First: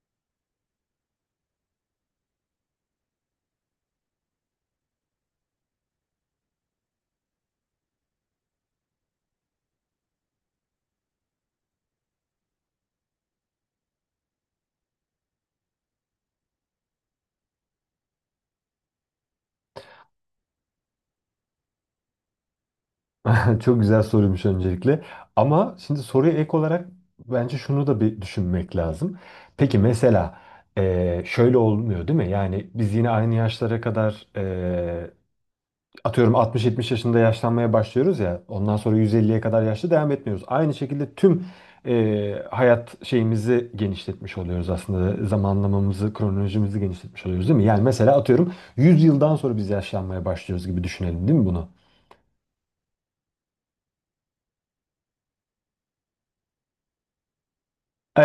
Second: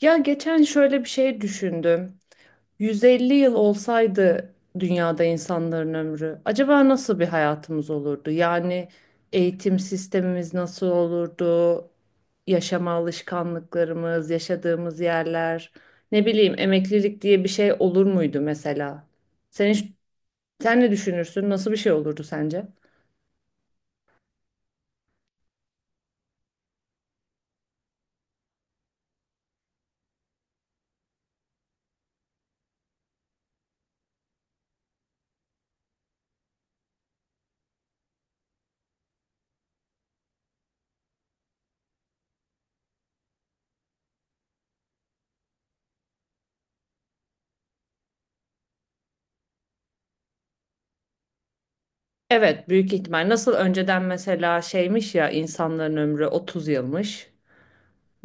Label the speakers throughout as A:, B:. A: Ya geçen şöyle bir şey düşündüm. 150 yıl olsaydı dünyada insanların ömrü, acaba nasıl bir hayatımız olurdu? Yani eğitim sistemimiz nasıl olurdu? Yaşama alışkanlıklarımız, yaşadığımız yerler, ne bileyim emeklilik diye bir şey olur muydu mesela? Sen hiç, Sen ne düşünürsün? Nasıl bir şey olurdu sence?
B: Çok güzel soruymuş öncelikle. Ama şimdi soruya ek olarak bence şunu da bir düşünmek lazım. Peki mesela şöyle olmuyor değil mi? Yani biz yine aynı yaşlara kadar atıyorum 60-70 yaşında yaşlanmaya başlıyoruz ya. Ondan sonra 150'ye kadar yaşlı devam etmiyoruz. Aynı şekilde tüm hayat şeyimizi genişletmiş oluyoruz aslında. Zamanlamamızı, kronolojimizi genişletmiş oluyoruz değil mi? Yani mesela atıyorum 100 yıldan sonra biz yaşlanmaya başlıyoruz gibi düşünelim değil mi bunu?
A: Evet, büyük ihtimal. Nasıl önceden mesela şeymiş ya insanların ömrü 30 yılmış.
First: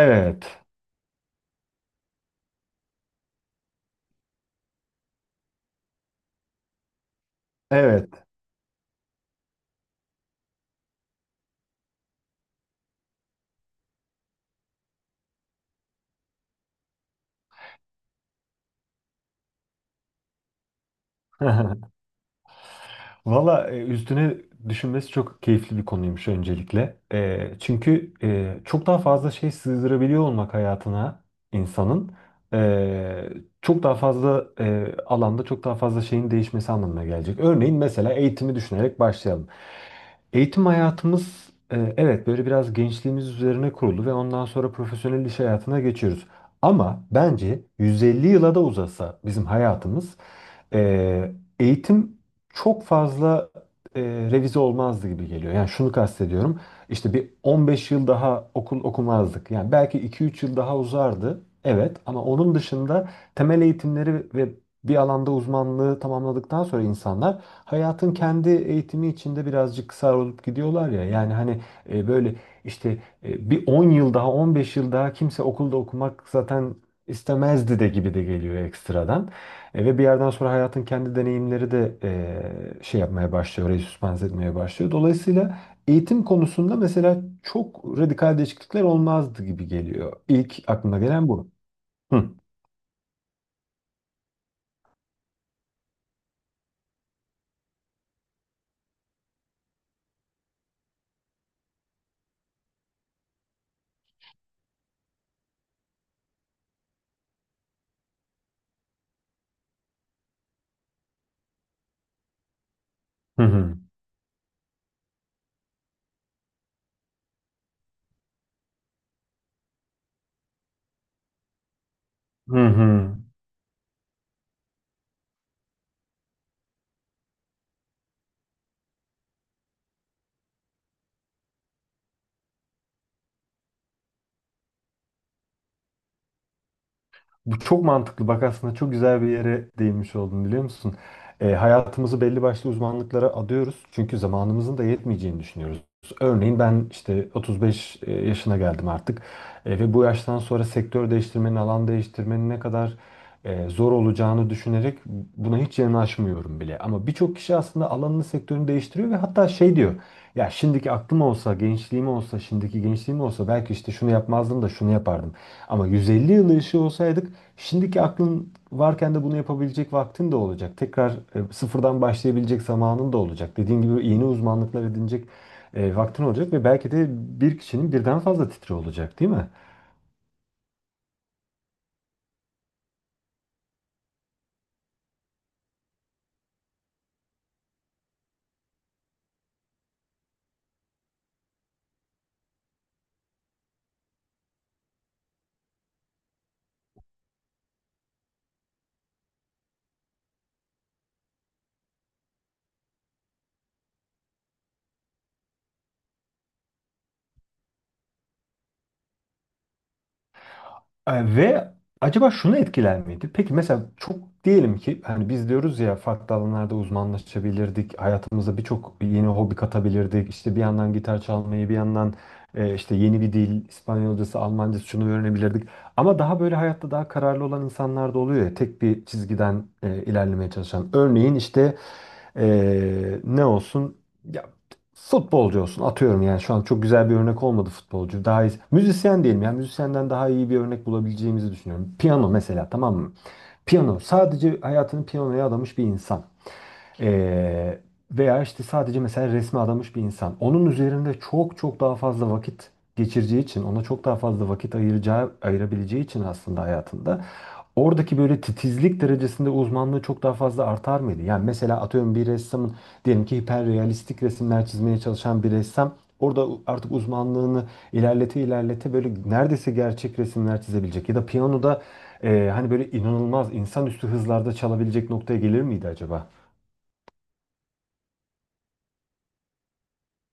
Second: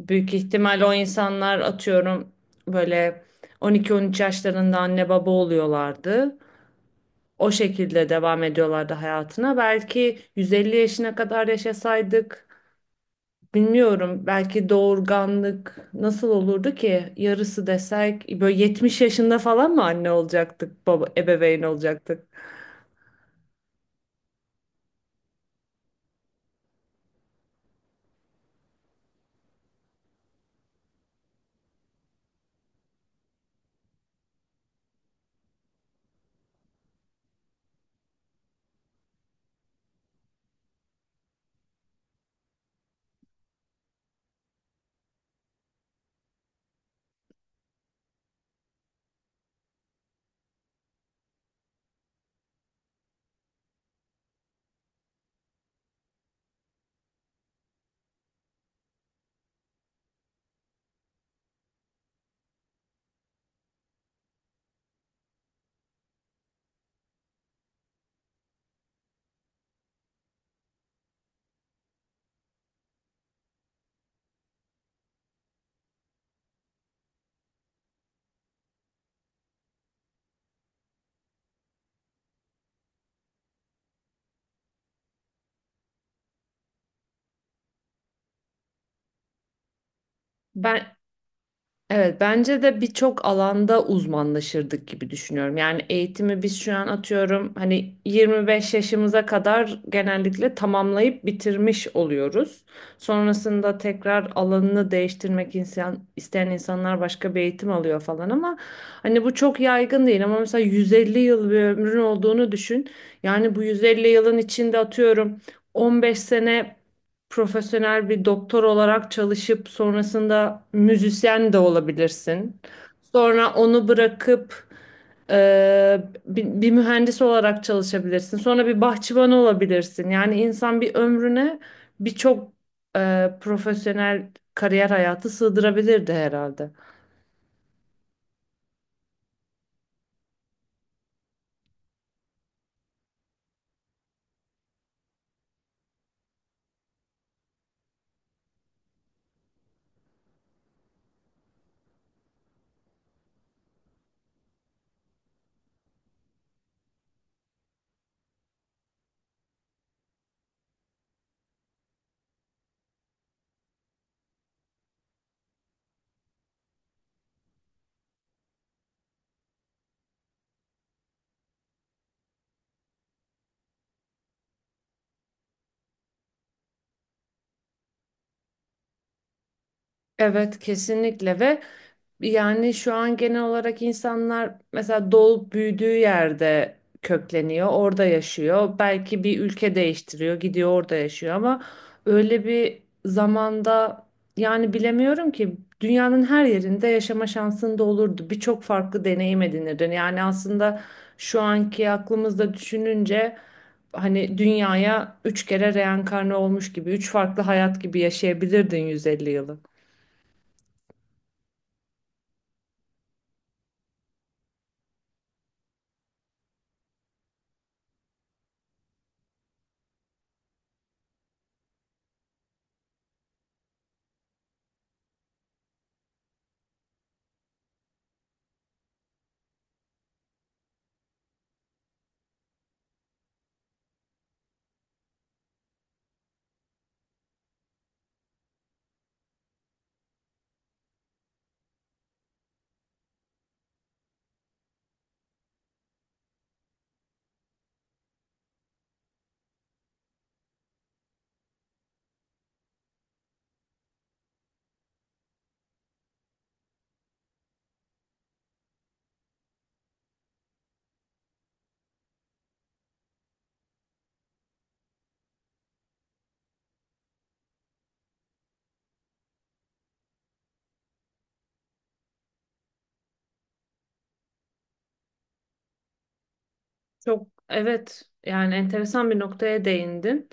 A: Büyük ihtimal o insanlar atıyorum böyle 12-13 yaşlarında anne baba oluyorlardı. O
B: Evet.
A: şekilde devam ediyorlardı hayatına. Belki 150 yaşına kadar yaşasaydık bilmiyorum belki doğurganlık nasıl olurdu ki? Yarısı desek böyle 70 yaşında falan mı anne olacaktık, baba ebeveyn olacaktık?
B: Valla üstüne düşünmesi çok keyifli bir konuymuş öncelikle. Çünkü çok daha fazla şey sığdırabiliyor olmak hayatına insanın e, çok daha fazla alanda çok daha fazla şeyin değişmesi anlamına gelecek. Örneğin mesela eğitimi düşünerek başlayalım. Eğitim hayatımız evet böyle biraz gençliğimiz üzerine kurulu ve ondan sonra profesyonel iş hayatına geçiyoruz. Ama bence 150 yıla da uzasa bizim hayatımız e, eğitim çok fazla revize olmazdı gibi geliyor. Yani şunu kastediyorum. İşte bir 15 yıl daha okul okumazdık. Yani belki 2-3 yıl daha uzardı. Evet, ama onun dışında temel eğitimleri ve bir alanda uzmanlığı tamamladıktan sonra insanlar hayatın kendi eğitimi içinde birazcık kısar olup gidiyorlar ya. Yani hani böyle işte bir 10 yıl daha 15 yıl daha kimse okulda okumak zaten istemezdi de gibi de geliyor ekstradan. Ve bir yerden sonra hayatın kendi deneyimleri de şey yapmaya başlıyor, orayı süspans etmeye başlıyor. Dolayısıyla eğitim konusunda mesela çok radikal değişiklikler olmazdı gibi geliyor. İlk
A: Ben
B: aklıma gelen bu.
A: Evet,
B: Hı
A: bence de birçok alanda uzmanlaşırdık gibi düşünüyorum. Yani eğitimi biz şu an atıyorum hani 25 yaşımıza kadar genellikle tamamlayıp bitirmiş oluyoruz. Sonrasında tekrar alanını değiştirmek insan, isteyen insanlar başka bir eğitim alıyor falan ama hani bu çok yaygın değil ama mesela 150 yıl bir ömrün olduğunu düşün.
B: hı
A: Yani bu
B: hı.
A: 150 yılın içinde atıyorum 15 sene profesyonel bir doktor olarak çalışıp sonrasında müzisyen de olabilirsin.
B: Hı hı.
A: Sonra onu bırakıp bir mühendis olarak çalışabilirsin. Sonra bir bahçıvan olabilirsin. Yani insan bir ömrüne birçok profesyonel kariyer hayatı sığdırabilirdi herhalde.
B: Bu çok mantıklı. Bak aslında çok güzel bir yere değinmiş oldun, biliyor musun? Hayatımızı belli başlı uzmanlıklara adıyoruz. Çünkü zamanımızın da yetmeyeceğini düşünüyoruz. Örneğin ben işte 35 yaşına geldim artık. Ve bu yaştan sonra sektör değiştirmenin, alan değiştirmenin ne kadar zor olacağını düşünerek buna hiç yanaşmıyorum bile. Ama birçok kişi aslında alanını, sektörünü değiştiriyor ve hatta şey diyor. Ya şimdiki aklım olsa, gençliğim olsa, şimdiki gençliğim olsa belki işte şunu yapmazdım da şunu yapardım. Ama 150 yıl yaşıyor olsaydık şimdiki aklın varken de bunu yapabilecek vaktin de olacak. Tekrar sıfırdan başlayabilecek zamanın da olacak. Dediğin gibi yeni uzmanlıklar edinecek vaktin olacak ve belki de bir kişinin birden fazla titri olacak, değil mi?
A: Evet kesinlikle ve yani şu an genel olarak insanlar mesela doğup büyüdüğü yerde kökleniyor, orada yaşıyor. Belki bir ülke değiştiriyor, gidiyor orada yaşıyor ama öyle bir zamanda yani bilemiyorum ki dünyanın her yerinde yaşama şansın da olurdu. Birçok farklı deneyim edinirdin. Yani aslında şu anki aklımızda düşününce hani dünyaya üç kere reenkarne olmuş gibi, üç farklı hayat gibi yaşayabilirdin 150 yılı.
B: Ve acaba şunu etkiler miydi? Peki mesela çok diyelim ki hani biz diyoruz ya, farklı alanlarda uzmanlaşabilirdik. Hayatımıza birçok yeni hobi katabilirdik. İşte bir yandan gitar çalmayı, bir yandan işte yeni bir dil, İspanyolcası, Almancası şunu öğrenebilirdik. Ama daha böyle hayatta daha kararlı olan insanlar da oluyor ya, tek bir çizgiden ilerlemeye çalışan. Örneğin işte e, ne olsun? Futbolcu olsun atıyorum, yani şu an çok güzel bir örnek olmadı futbolcu. Daha iyi, müzisyen diyelim, yani müzisyenden daha iyi bir örnek bulabileceğimizi düşünüyorum. Piyano mesela, tamam mı? Piyano sadece hayatını piyanoya adamış bir insan. Ee, veya işte sadece mesela resme adamış bir insan. Onun üzerinde çok çok daha fazla vakit geçireceği için, ona çok daha fazla vakit ayıracağı, ayırabileceği için aslında hayatında oradaki böyle titizlik derecesinde uzmanlığı çok daha fazla artar mıydı? Yani mesela atıyorum bir ressamın, diyelim ki hiperrealistik resimler çizmeye çalışan bir ressam orada artık uzmanlığını ilerlete ilerlete böyle neredeyse gerçek resimler çizebilecek ya da piyanoda hani böyle inanılmaz insanüstü hızlarda çalabilecek noktaya gelir miydi acaba?
A: Çok evet yani enteresan bir noktaya değindin.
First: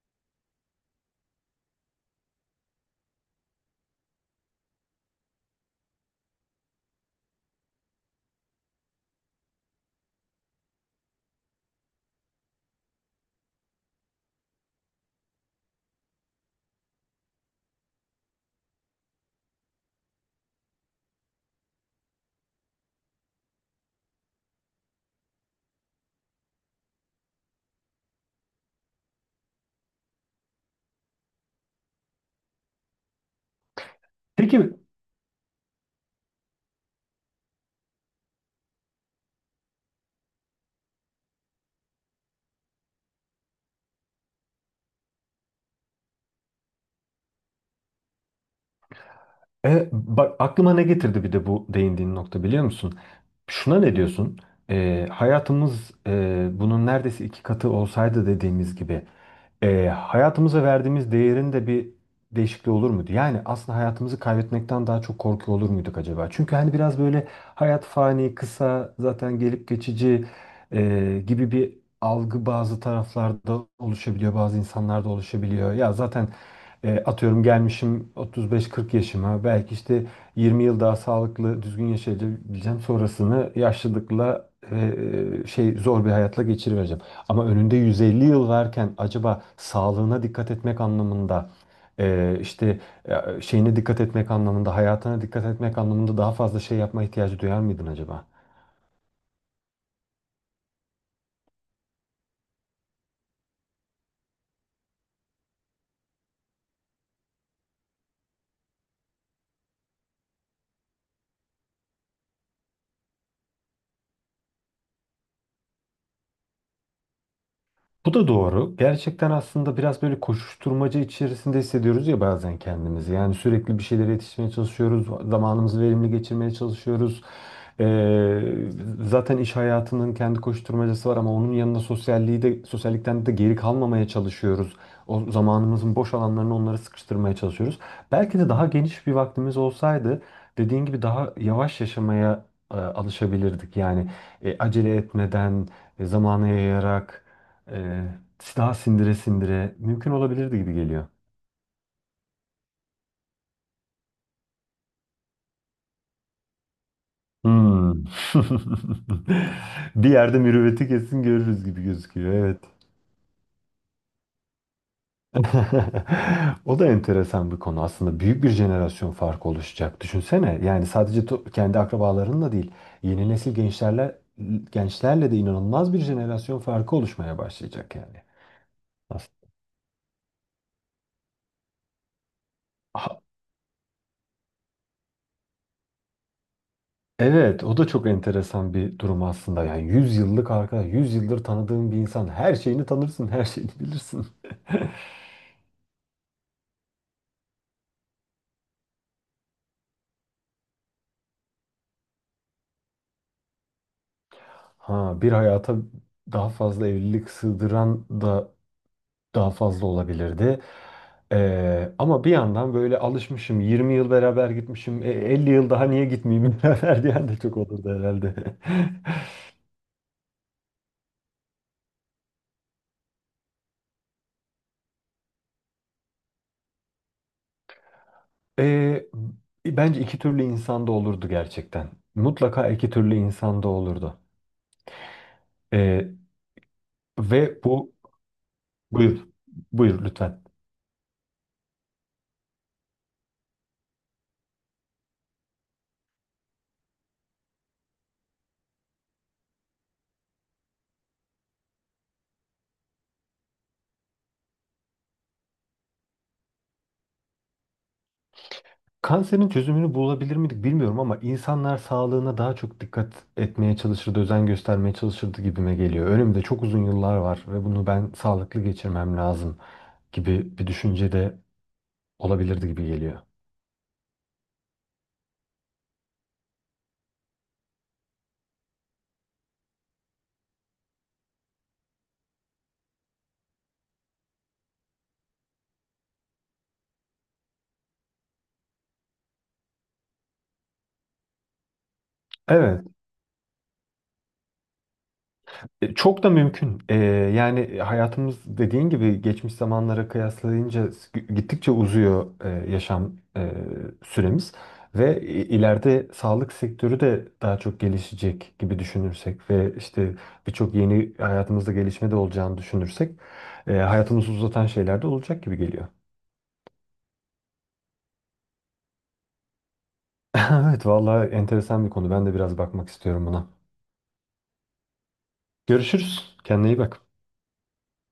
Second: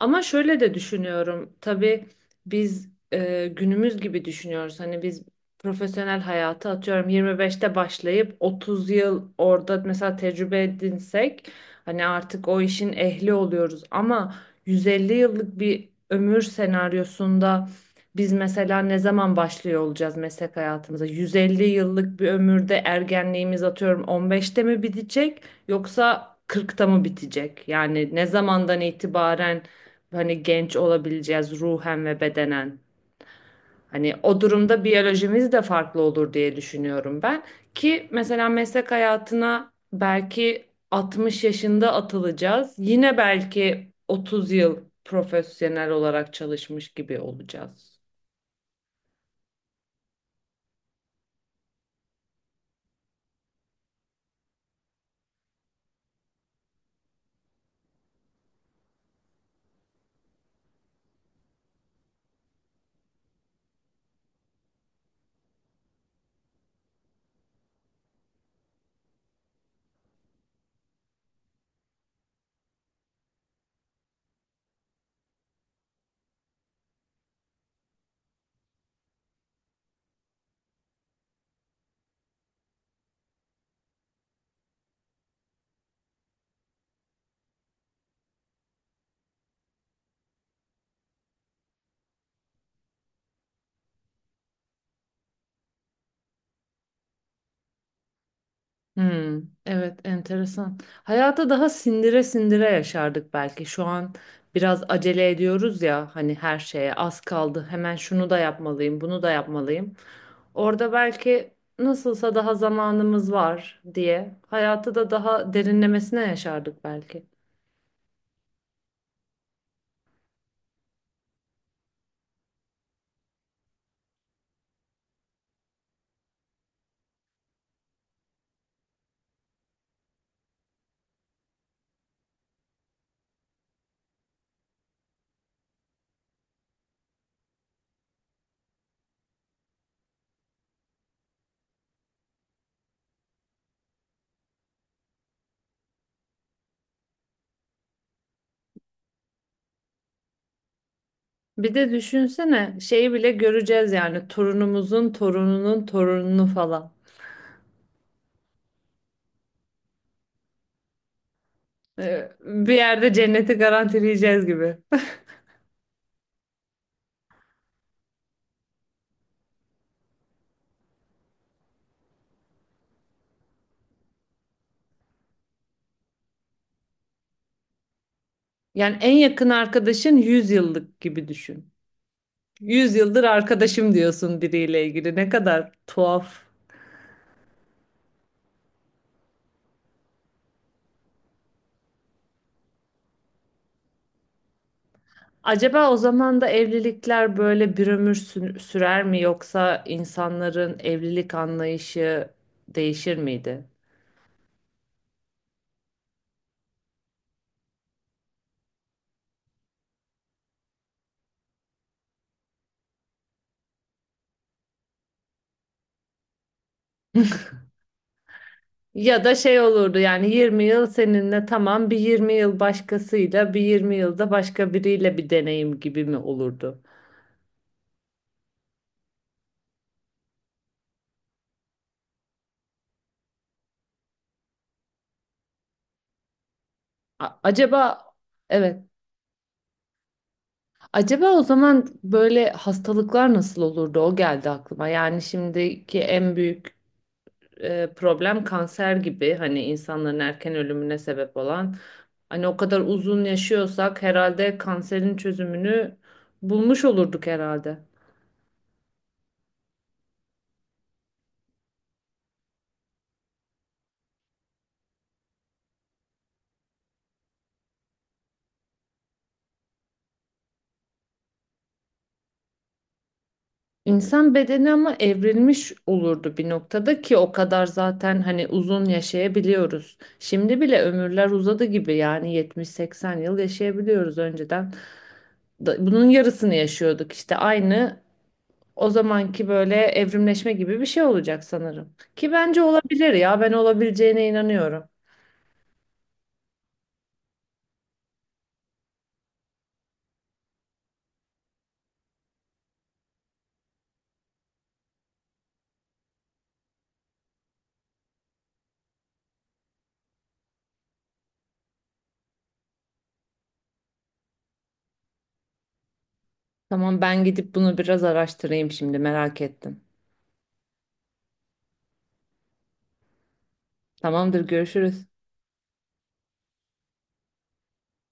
A: Ama şöyle de düşünüyorum. Tabii biz günümüz gibi düşünüyoruz. Hani biz profesyonel hayatı atıyorum 25'te başlayıp 30 yıl orada mesela tecrübe edinsek hani artık o işin ehli oluyoruz. Ama 150 yıllık bir ömür senaryosunda biz mesela ne zaman başlıyor olacağız meslek hayatımıza? 150 yıllık bir ömürde ergenliğimiz atıyorum 15'te mi bitecek? Yoksa 40'ta mı bitecek? Yani ne zamandan itibaren hani genç olabileceğiz ruhen ve bedenen? Hani o
B: Peki
A: durumda biyolojimiz de farklı olur diye düşünüyorum ben. Ki mesela meslek hayatına belki 60 yaşında atılacağız. Yine belki 30 yıl profesyonel olarak çalışmış gibi olacağız.
B: bak aklıma ne getirdi bir de bu değindiğin nokta, biliyor musun? Şuna ne diyorsun? Hayatımız bunun neredeyse iki katı olsaydı, dediğimiz gibi hayatımıza verdiğimiz değerin de bir değişikliği olur muydu? Yani aslında hayatımızı kaybetmekten daha çok korkuyor olur muyduk acaba? Çünkü hani biraz böyle hayat fani, kısa, zaten gelip geçici gibi bir algı bazı taraflarda oluşabiliyor, bazı insanlarda oluşabiliyor. Ya zaten atıyorum gelmişim 35-40 yaşıma, belki işte 20 yıl daha sağlıklı düzgün yaşayabileceğim, sonrasını yaşlılıkla şey zor bir hayatla geçirivereceğim. Ama önünde 150 yıl varken acaba sağlığına dikkat etmek anlamında işte şeyine dikkat etmek anlamında, hayatına dikkat etmek anlamında daha fazla şey yapma ihtiyacı duyar mıydın acaba?
A: Hmm, evet enteresan. Hayata daha sindire sindire yaşardık belki. Şu an biraz acele ediyoruz ya hani her şeye az kaldı. Hemen şunu da yapmalıyım, bunu da yapmalıyım. Orada belki nasılsa daha zamanımız var diye hayatı da daha derinlemesine yaşardık belki.
B: Bu da doğru. Gerçekten aslında biraz böyle koşuşturmaca içerisinde hissediyoruz ya bazen kendimizi. Yani sürekli bir şeylere yetişmeye çalışıyoruz. Zamanımızı verimli geçirmeye çalışıyoruz. Ee, zaten iş hayatının kendi koşuşturmacası var ama onun yanında sosyalliği de, sosyallikten de geri kalmamaya çalışıyoruz. O zamanımızın boş alanlarını onlara sıkıştırmaya çalışıyoruz. Belki de daha geniş bir vaktimiz olsaydı dediğin gibi daha yavaş yaşamaya alışabilirdik. Yani acele etmeden, zamana yayarak ee, daha sindire sindire mümkün olabilirdi gibi geliyor.
A: Bir de düşünsene şeyi bile göreceğiz yani torunumuzun torununun torununu falan.
B: Hmm. Bir yerde mürüvveti kesin görürüz gibi gözüküyor. Evet.
A: Bir yerde cenneti garantileyeceğiz gibi.
B: O da enteresan bir konu. Aslında büyük bir jenerasyon farkı oluşacak. Düşünsene. Yani sadece kendi akrabalarınla değil, yeni nesil gençlerle de inanılmaz bir jenerasyon farkı oluşmaya başlayacak yani.
A: Yani en
B: Aslında.
A: yakın arkadaşın 100 yıllık gibi düşün. 100 yıldır arkadaşım diyorsun biriyle ilgili. Ne kadar tuhaf.
B: Evet, o da çok enteresan bir durum aslında. Yani 100 yıllık arkadaş, 100 yıldır tanıdığın bir insan, her şeyini tanırsın, her şeyini bilirsin.
A: Acaba o zaman da evlilikler böyle bir ömür sürer mi yoksa insanların evlilik anlayışı değişir miydi?
B: Ha, bir hayata daha fazla evlilik sığdıran da daha fazla olabilirdi. Ama bir yandan böyle alışmışım, 20 yıl beraber gitmişim, 50 yıl daha niye gitmeyeyim beraber diyen de çok olurdu herhalde.
A: Ya da şey olurdu yani 20 yıl seninle tamam bir 20 yıl başkasıyla bir 20 yılda başka biriyle bir deneyim gibi mi olurdu?
B: Ee, bence iki türlü insan da olurdu gerçekten. Mutlaka iki türlü insan da olurdu. Ee,
A: A-
B: ve bu
A: acaba evet.
B: Buyur, buyur lütfen.
A: Acaba o zaman böyle hastalıklar nasıl olurdu? O geldi aklıma. Yani şimdiki en büyük problem kanser gibi hani insanların erken ölümüne sebep olan. Hani o kadar uzun yaşıyorsak herhalde kanserin çözümünü bulmuş olurduk herhalde.
B: Kanserin çözümünü bulabilir miydik bilmiyorum ama insanlar sağlığına daha çok dikkat etmeye çalışırdı, özen göstermeye çalışırdı gibime geliyor. Önümde çok uzun yıllar var ve bunu ben sağlıklı geçirmem lazım gibi bir düşünce de olabilirdi gibi geliyor.
A: İnsan bedeni ama evrilmiş olurdu bir noktada ki o kadar zaten hani uzun yaşayabiliyoruz. Şimdi bile ömürler uzadı gibi yani 70-80 yıl yaşayabiliyoruz önceden. Bunun yarısını yaşıyorduk işte aynı o zamanki böyle evrimleşme gibi bir şey olacak sanırım. Ki bence
B: Evet.
A: olabilir ya ben olabileceğine inanıyorum.
B: Çok da mümkün. Yani hayatımız dediğin gibi geçmiş zamanlara kıyaslayınca gittikçe uzuyor yaşam e, süremiz ve ileride sağlık sektörü de daha çok gelişecek gibi düşünürsek ve işte birçok yeni hayatımızda gelişme de olacağını düşünürsek hayatımızı uzatan şeyler de olacak gibi geliyor.
A: Tamam ben gidip bunu biraz araştırayım şimdi merak ettim.
B: Evet, vallahi enteresan bir konu. Ben de biraz bakmak istiyorum buna.
A: Tamamdır görüşürüz.
B: Görüşürüz. Kendine iyi bak.